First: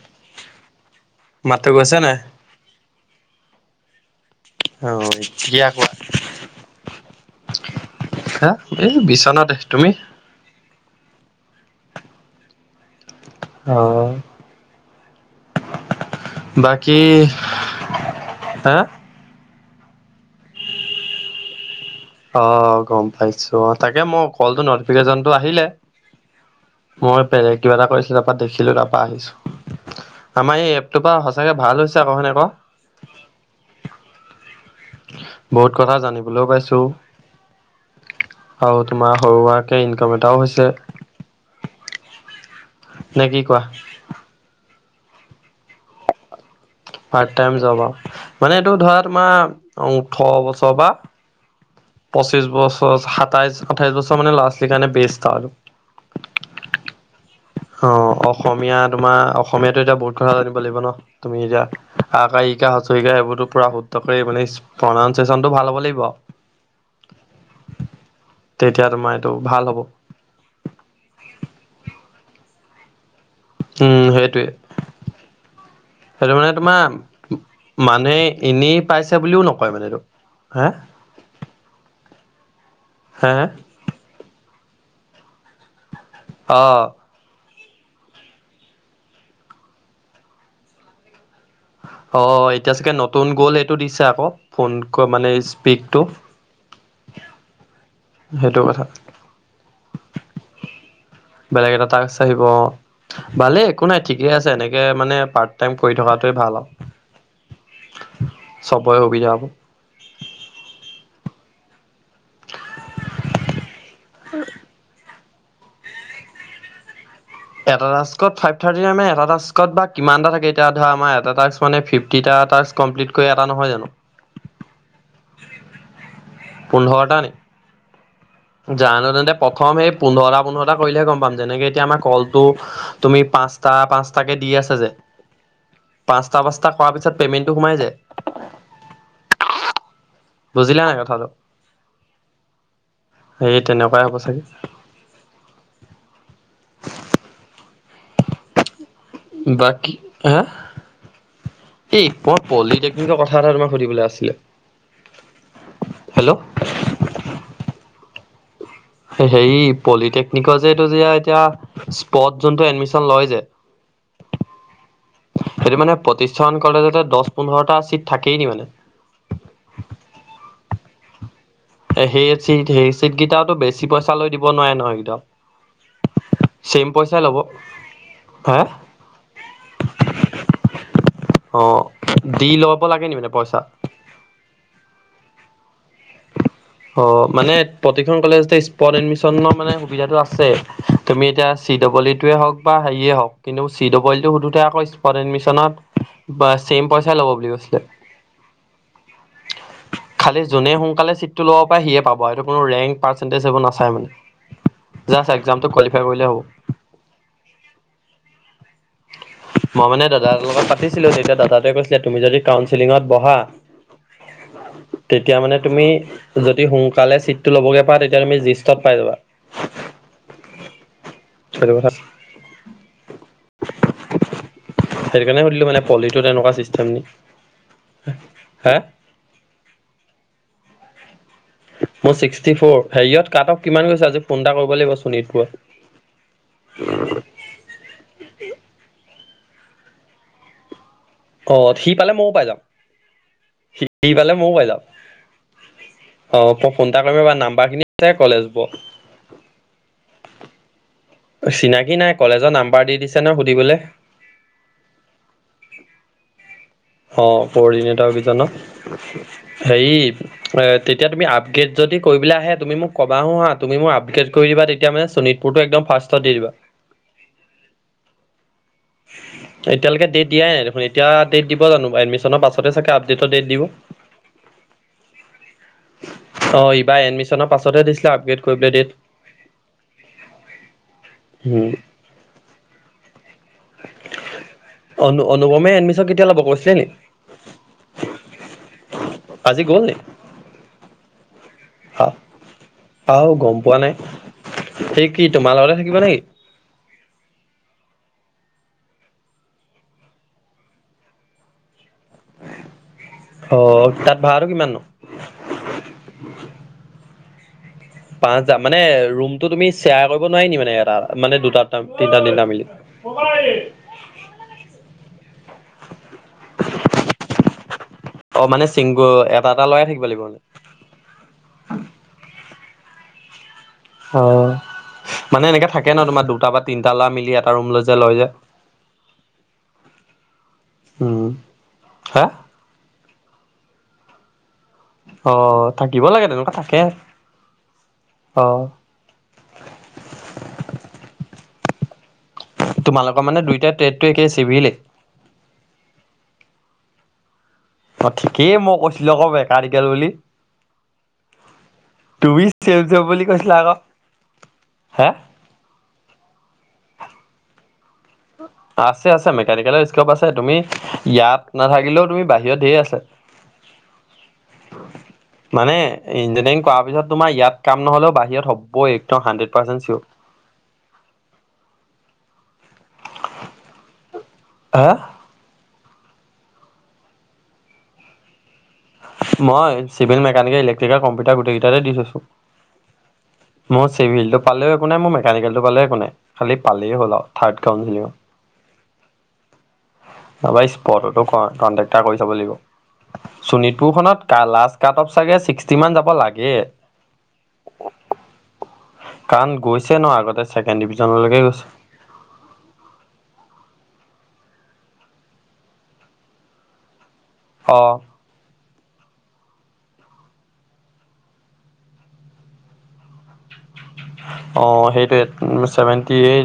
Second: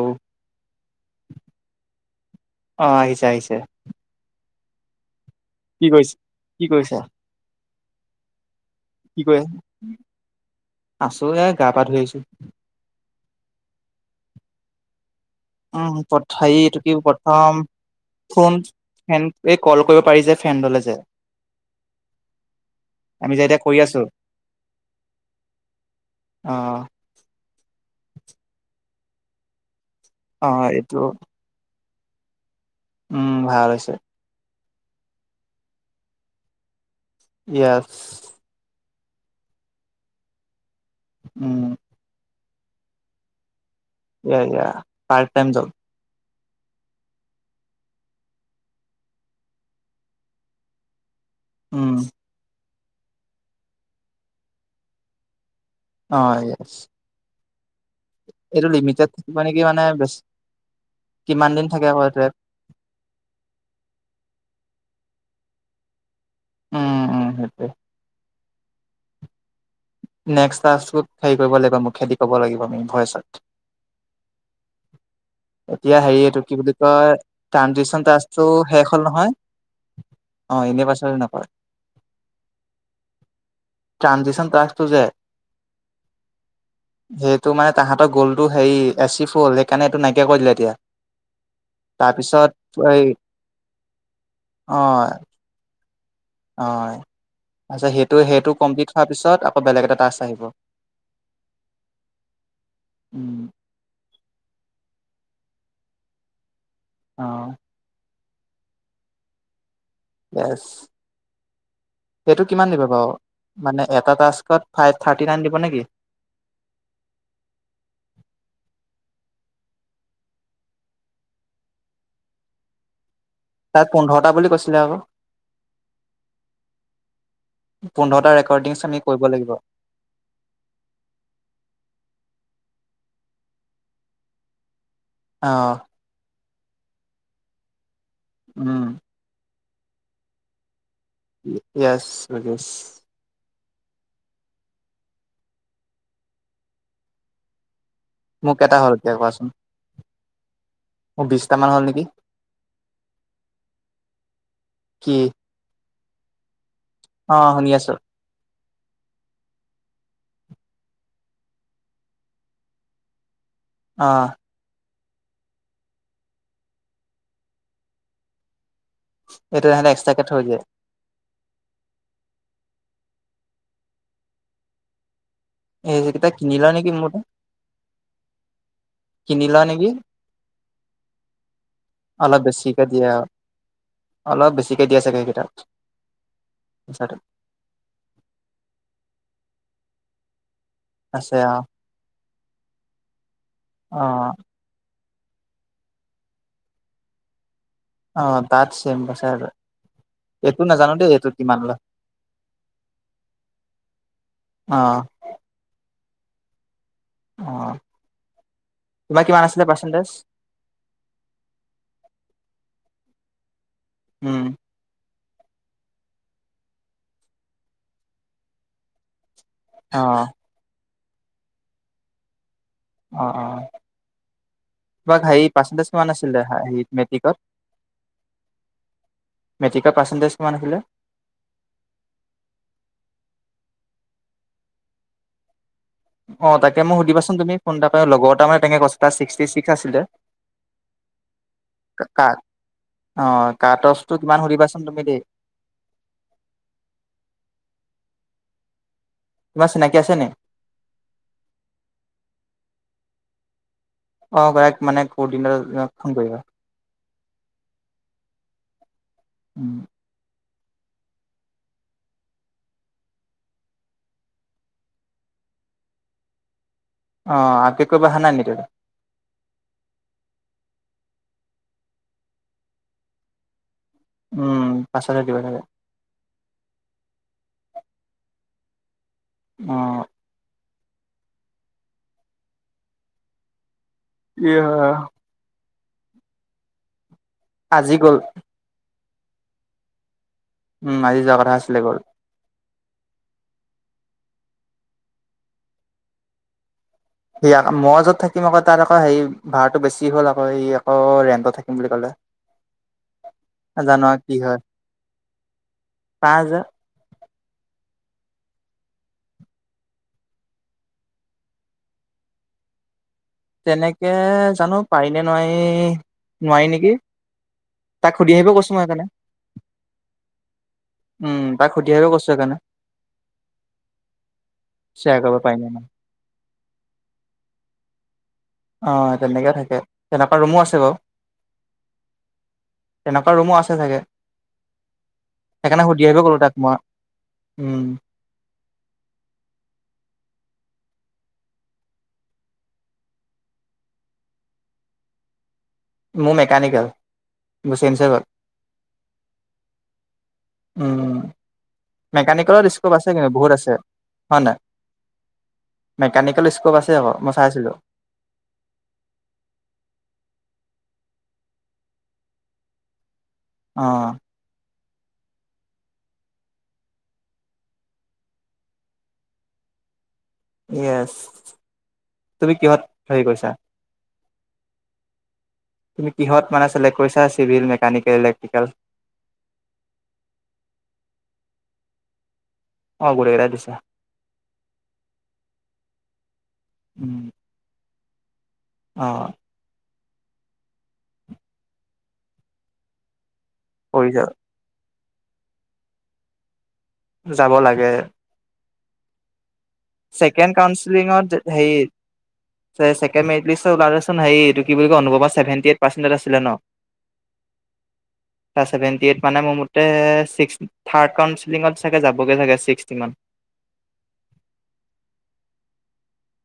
অ মাতটো গৈছে নাই? অ আহিছে আহিছে। অহ। কিয়া কি কৈছে কি কৈছা [unintelligible] হা? এই বিচনাতে, তুমি? আছোঁ, এ গা পা ধুই আহিছোঁ। অ'। উম, পঠাই এইটো কি বাকী প্ৰথম, ফোন হা ফেন, এই ক'ল কৰিব পাৰি যে ফ্ৰিয়েণ্ডলেই যে। অ', গম আমি যে এতিয়া পাইছোঁ অ, কৰি আছো তাকে মোৰ কলটো নটিফিকেচনটো আহিলে। অ মই বেলেগ কিবা এটা কৰিছিলোঁ তাৰ পৰা দেখিলোঁ তাৰ পৰা আহিছোঁ। অ আমাৰ এই এইটো এপটোৰ পৰা চাগে ভাল হৈছে আকৌ, হয়নে ক? উম, ভাল হৈছে। বহুত কথা জানিবলৈও পাইছোঁ। য়েছ। আৰু তোমাৰ সৰুুৱাকে ইনকাম এটাও হৈছে। উম। নে কি কোৱা? য়া-য়া, part time job. Part time job অ', মানে এইটো ধৰা তোমাৰ ওঠৰ বছৰ বা উম। পঁচিছ বছৰ, সাতাইছ, আঠাইছ বছৰ মানে ল'ৰা-ছোৱালী কাৰণে বেষ্ট আৰু। অ', য়েছ। অ', এইটো অসমীয়া লিমিটেড তোমাৰ থাকিব নেকি মানে অসমীয়াটো এতিয়া বেছ বহুত কথা জানিব লাগিব ন? তুমি কিমান এতিয়া, দিন থাকে আকৌ এইটোৱে আকাৰ ই শিকাৰ হছ ই শিকাই এইবোৰোটো পোৰা শুদ্ধ কৰি মানে প্ৰনাউনচিয়েচনটো ভাল হ'ব লাগিব আউ। উম, উম, হেটোৱৈ। তেতিয়া তোমাৰ এইটো ভাল হ'ব। নেক্সট টাস্ক কোড হেৰি কৰিব লাগিব মুখেদি ক'ব লাগিব আমি ভয়চত। উম, সেইটোৱে। এতিয়া হেৰি সেইটো এইটো মানে কি বুলি তোমাৰ কয়, ট্ৰাঞ্জিছন মানে টাস্কটো এনেই শেষ হ'ল পাইছে নহয়? বুলিও নকয় মানে এইটো অ', এনে পাছলে নাপায়। হা? ট্ৰানজিছন টাস্ক টো যে? অ'। সেইটো মানে তাহাঁতৰ গ'লটো হেৰি এচিভ হ'ল, সেইকাৰণে এইটো নাইকিয়া কৰি দিলে এতিয়া। তাৰপিছত অ', এতিয়া চাগে এই নতুন গ'ল সেইটো দিছে আকৌ ফোন অ ক মানে স্পিকটো। অ', আচ্ছা সেইটো-সেইটো সেইটো কথা কমপ্লিট হোৱাৰ পিছত আকৌ বেলেগ এটা টাস্ক আহিব। বেলেগ এটা টাস্ক আহিব অ'। উম ভালে একো নাই ঠিকে আছে, এনেকে মানে পাৰ্ট টাইম কৰি থকাটোৱে ভাল আৰু। অ'। চবৰে সুবিধা হ'ব। হেটো কিমান দিব বাৰু? মানে এয়া টাস্কত ফাইভ থাৰ্টি টি নাইন দিব নেকি? এটা টাস্কত ফাইভ থাৰ্টি [unintelligible] মানে এটাটাস্কত বা কিমান টা থাকে এতিয়া ধৰা আমাৰ টাস্ক মানে ফিফ্ট তিটা টাস্ক কমপ্লিট কৈ এটা নহয় তাত জানো? পোন্ধৰটা বুলি কৈছিলে আকৌ পোন্ধৰটা নি? পোন্ধৰ তাৰ জানো তেন্তে প্ৰথম হেই পোন্ধৰটা-পোন্ধৰটা কৰিলেহে গম পাম, যেনেকে এতিয়া আমাৰ কলটো তুমি পাঁচটা, পাঁচটাকে দি আছা যে অ পাঁচটা পাঁচটা কৰা পিছত পেমেণ্টটো সোমাই যে। উম। বুজিলা নাই কথাটো? Yes I guess. সেই তেনেকুৱাই হ'ব চাগে মোৰ কেইটা হ'ল এতিয়া কোৱাচোন বাকী হা মোৰ বিছটা মান হল নেকি ই, প পলিটেকনিকৰ কথা এটা তোমাক সুধিবলৈ আছিলে? কি হেল্ল' অ শুনি আছো। হে হেৰি পলিটেকনিকৰ যে এটো যে এতিয়া স্পট যোনটো এডমিচন লয় যে অঁ। সেইটো মানে প্ৰতিখন কলেজতে দহ পোন্ধৰটা চিট থাকেই নি মানে? এইটো সিহঁতে এক্সট্ৰাকে থৈ দিযে। এ সেই চিট, সেই চিট কেইটাটো বেছি পইচা লৈ দিব নোৱাৰে নহয় এই কেইটাও। এই যে কেইটা কিনি লয় নেকি মোৰ মতে। হে কিনি লয় নেকি? অ অলপ দি লব বেছিকে দিয়ে লাগে নি আৰু মানে, পইচা? অলপ বেছিকে দিয়ে চাগে সেইকেইটাত। অ মানে প্ৰতিখন কলেজতে স্পত এডমিচনৰ মানে সুবিধাটো আছে। তুমি আছে অ এতিয়া চি ডবল ই টোৱে হওক বা হেৰিয়ে হওক, কিন্তু চি অ ডবল ইটো সুধোতে আকৌ স্পট এডমিচনত বা ছেম পইচাই ল'ব বুলি কৈছিলে। অ তাত চেম পইচায়ে লয়। এইটো নাজানো দেই এইটোত। তো ল'ব পাই, সিয়ে ল'ব আও এইটো ৰেঙ পাৰ্চেন্টেজ এইবোৰ নাচায় মানে অ একজাম টো কাৱালিফাই কৰিলে হ'ব। অ তোমাৰ কিমান আছিলে মই মানে পাৰ্চেন্টেজ দাদাহতৰ লগত পাতিছিলো তেতিয়া দাদাটোৱে কৈছিলে তুমি যদি কাউচিলিঙত বহা, উম [inaudible] তেতিয়া মানে তুমি যদি, সোনকালে চিটটো ল'বগৈ পা তেতিয়া তুমি জিষ্টত পাই যাবা। অ। সেইটো কথা অ অ। সেইটো তোমাক কাৰণে হাই সুধিলো মানে পাৰ্চেন্টেজ কিমান পলিটো আছিলে তেনেকুৱা হা চিষ্টেম ই নি মেট্ৰিকত? হা মেট্ৰিকৰ পাৰ্চেণ্টেজ কিমান আহিলে? মোৰ ছিক্সটি ফ'ৰ। হেৰিয়ত কাটঅফ কিমান গৈছে, আজি ফোন এটা কৰিব লাগিব শোণিতপুৰত অঁ তাকে মো সুধিবাচোন তুমি, ফোন এটা পাই লগৰতা মানে তেনকে [unintelligible] কথা ছিক্সটি ছিক্স আছিলে। অ সি পালে ময়ো কাক, পাই যাম অ সি কাটচটো পালে কিমান ময়ো পাই সুধিবাচোন যাম তুমি দেই। অ মই ফোন এটা কৰিমে বা নাম্বাৰ খিনি কলেজ ব [unintelligible] তোমান চিনাকি আছে নি? চিনাকি নাই কলেজত নাম্বাৰ দি দিছে নয় সুধিবলে। অ গৰাইক মানে কোনদিনাতে ফোন কৰিব। অ পৰদিনেতাৰ বিজন ন [unintelligible] উম হেৰি। তেতিয়া তুমি আপগ্ৰেড যদি কৰিবলৈ আহে, তুমি মোক কবাহ হো হা তুমি মোক আপগ্ৰেড কৰি দিবা তেতিয়া মানে শোণিত পুৰটো একদম ফাৰ্ষ্টত দি দিবা। অঁ আপডেট কৰিব অহা নাই নেকি টোৰ এতিয়ালৈকে ডেট দিয়াই নাই দেখোন এতিয়া দেত দিব জানো? এডমিশনৰ পাছতে চাগ আপডেৰ ডেট দিব। উম পাছত হে দিব লাগে। অ ইবাৰ এডমিশ্যন পাছতহে দিছিলে আপগ্ৰেড কৰিবলৈ ডেট। অ। হম। ইয়াহ। অনু অনুপমে এডমিশ্যন কেতিয়া ল'ব কৈছিলেনি? আজি গ'ল। আজি গ'ল নি? উম আজি যোৱা কথা আছিলে, গ'ল। আহ আহ গম পোৱা নাই। সি কি তোমাৰ লগতে থাকিবা নেকি? সি আ মই য'ত থাকিম আক তাৰ আকৌ সেই ভাৰাটো বেছি হ'ল আক সি আকৌ ৰেণ্টত থাকিম বুলি ক'লে। অ জানো তাত কি ভাড়াটো হয়। কিমান নো? পাঁচ হাজাৰ? পাঁচ হাজাৰ মানে ৰুমটো তুমি শ্বেয়াৰ কৰিব নোৱাৰি নি মানে, এটা এটা মানে দুটা দুটা ৰোম তিনিটা তিনিটা মিলি। [unintelligible] তেনেকে জানো পাৰিনে নোৱাই, নোৱাৰি নেকি। তাক সুধি অ আহিব মানে কৈছো মই চিংগ সেইকাৰণে এটা এটা লৰা থাকিব লাগিব মানে। উম তাক সুধি আহিব কৈছো সেই কাৰণে। অ শ্বেয়াৰ কৰিব মানে পাৰি এনেকে নে নাই থাকে ন তোমাৰ দুটা বা তিনিটা লৱা মিলি এটা ৰুম লৈই লয় যে। অ তেনেকে থাকে তেনেকুৱা ৰুমো আছে বাও। উম। হা তেনেকুৱা ৰুমো আছে চাগে। অ সেইকাৰণে সুধি থাকিব আহিব লাগে ক'লো তেনেকুৱা তাক মই থাকে। উম অ। তোমালোকৰ মানে দুইটা ট্ৰেডটো একেই চিভিলেই। মোৰ মেকানিকেল। চেঞ্জ অ হৈ গ'ল ঠিকেই মই কৈছিলোঁ আক মেকানিকেল বুলি। উম তুমি মেকানিকেলত চেম স্কোপ চেম আছে বুলি কিন্তু বহুত কৈছিলা আছে আকৌ। হয় নাই? হে মেকানিকেল স্কোপ আছে আক মই চাইছিলোঁ। আছে আছে মেকানিকেলৰ স্কপ আছে তুমি ইয়াত নাথাকিলেও তুমি বাহিৰত ঢেৰ আছে। অ। মানে ইঞ্জিনাৰিং কৰাৰ পিছত তোমাৰ ইয়াত কাম নহ'লেও বাহিৰত হ'বই একদম হাণ্ড্ৰেড পাৰ্চেণ্ট চিয়'। য়েছ তুমি কিহত হেৰি কৰিছা। হা। তুমি কিহত মানে চিলেক কৰিছা চিভিয়েল, মেকানিকেল, ইলেক্ট্ৰিকেল। মই চিভিয়েল, মেকানিকেল, ইলেক্ট্ৰিকেল, কম্পিটাৰ গোটেইকেইটাতে দি থৈছো। অ গোটেই কেইটাতে দিছা। চিভিলটো পালও একো নাই মই মেকানিকেলটো পালেও একো নাই খালি পালেই হল উম, আৰু থাৰ্ড কাউন্সিলিংত হ'লেও। অ। নাপাই স্পটতত কণ্টেক্টতাৰ কৰি চাব লাগিব চুনিত। কৰি পুখনত কালাষ্ট কাট অফ চাগে ছিক্সটি মান যাব লাগে। যাব লাগে। কাণ গৈছে ন। আগতে ছেকেণ্ড কাউঞ্চিলিঙত ডিভিজনলৈকে গৈছে। সেই। চেকেণ্ড মেৰিট লিষ্ট ওলালে চোন সেই এইটো কি বুলি কয় অনুভৱাটো ছেভেন্টি এইট পাৰ্চেণ্ট আছিলে ন। [inaudible] অ। ছেভেণ্টি এইট মানে মোৰ মতে ছিক্স। থাৰ্ড কাউঞ্চিলিঙত চাগে যাবগৈ চাগে ছিক্সটিমান। [inaudible] অ সেইটোৱেটো চেভেন্টি এই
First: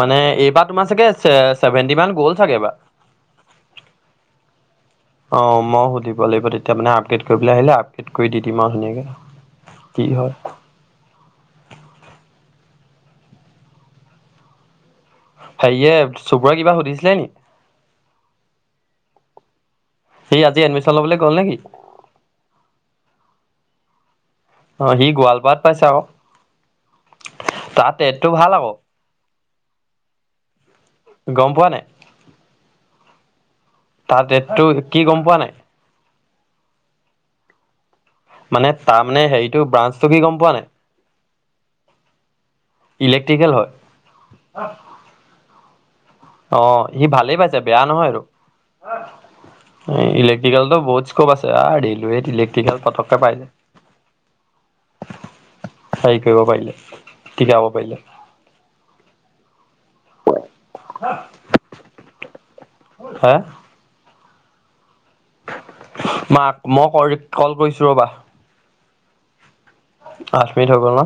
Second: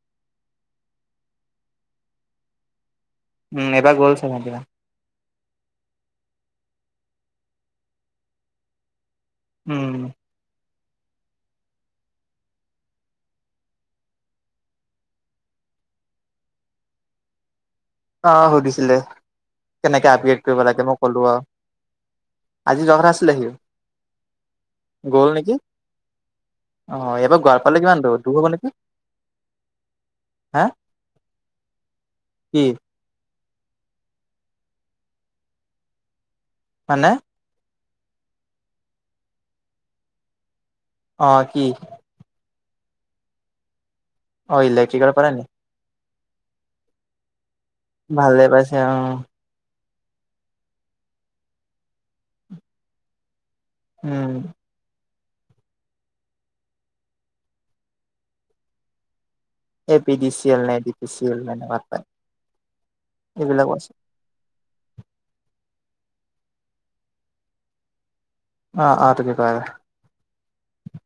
মানে এইবাৰ তোমাৰ চাগে চে চেভেণ্টি মান গ'ল চাগে এইবাৰ। উম এইবাৰ গ'ল ছেভেন্টি মান। অ মই সুধিব লাগিব তেতিয়া মানে আপডেট কৰি পেলে আহিলে আপডেট কৰি দি দিম আও ধুনীয়াকে। উম। কি হয় হেৰিয়ে চুবৰে কিবা সুধিছিলে নি? অ সুধিছিলে কেনেকে সি আপগ্ৰেড আজি কৰিব এডমিশ্যন লাগে মই ল'বলৈ ক'লো গ'ল আৰু নেকি? আজি যোৱা কথা আছিলে সিও। অ' সি গ'ল নেকি, গোৱালপাৰাত পাইছে আকৌ। অ এইবাৰ গোৱালপাৰালে তাৰ কিমান দূৰ, টেটটো দূৰ হ'ব ভাল আকৌ, নেকি। হে। গম পোৱা নাই। কি। তাৰ ডেটটো কি গম পোৱা নাই। মানে। মানে তাৰ মানে হেৰিটো ব্ৰাঞ্চটো কি গম পোৱা নাই। অ কি। ইলেক্ট্ৰিকেল হয়। অ ইলেকট্ৰিকেল কৰে নি? অ সি ভালেই পাইছে বেয়া নহয় সেইটো। ভালে পাইছে অ' ইলেক্ট্ৰিকেলতো বহুত স্কপ আছে আ ৰেলৱেত ইলেক্ট্ৰিকেল পতকে পাই। উম হেৰি কৰিব পাৰিলে টিকাব পাৰিলে A P D C L নে A D P C L সেনেকাত পায় হে, এইবিলাকো আছে মাক মই কৰি কল কৰিছো ৰ'বা আ আ তুমি কৰাগে আঠ মিনিট হৈ গ'ল ন।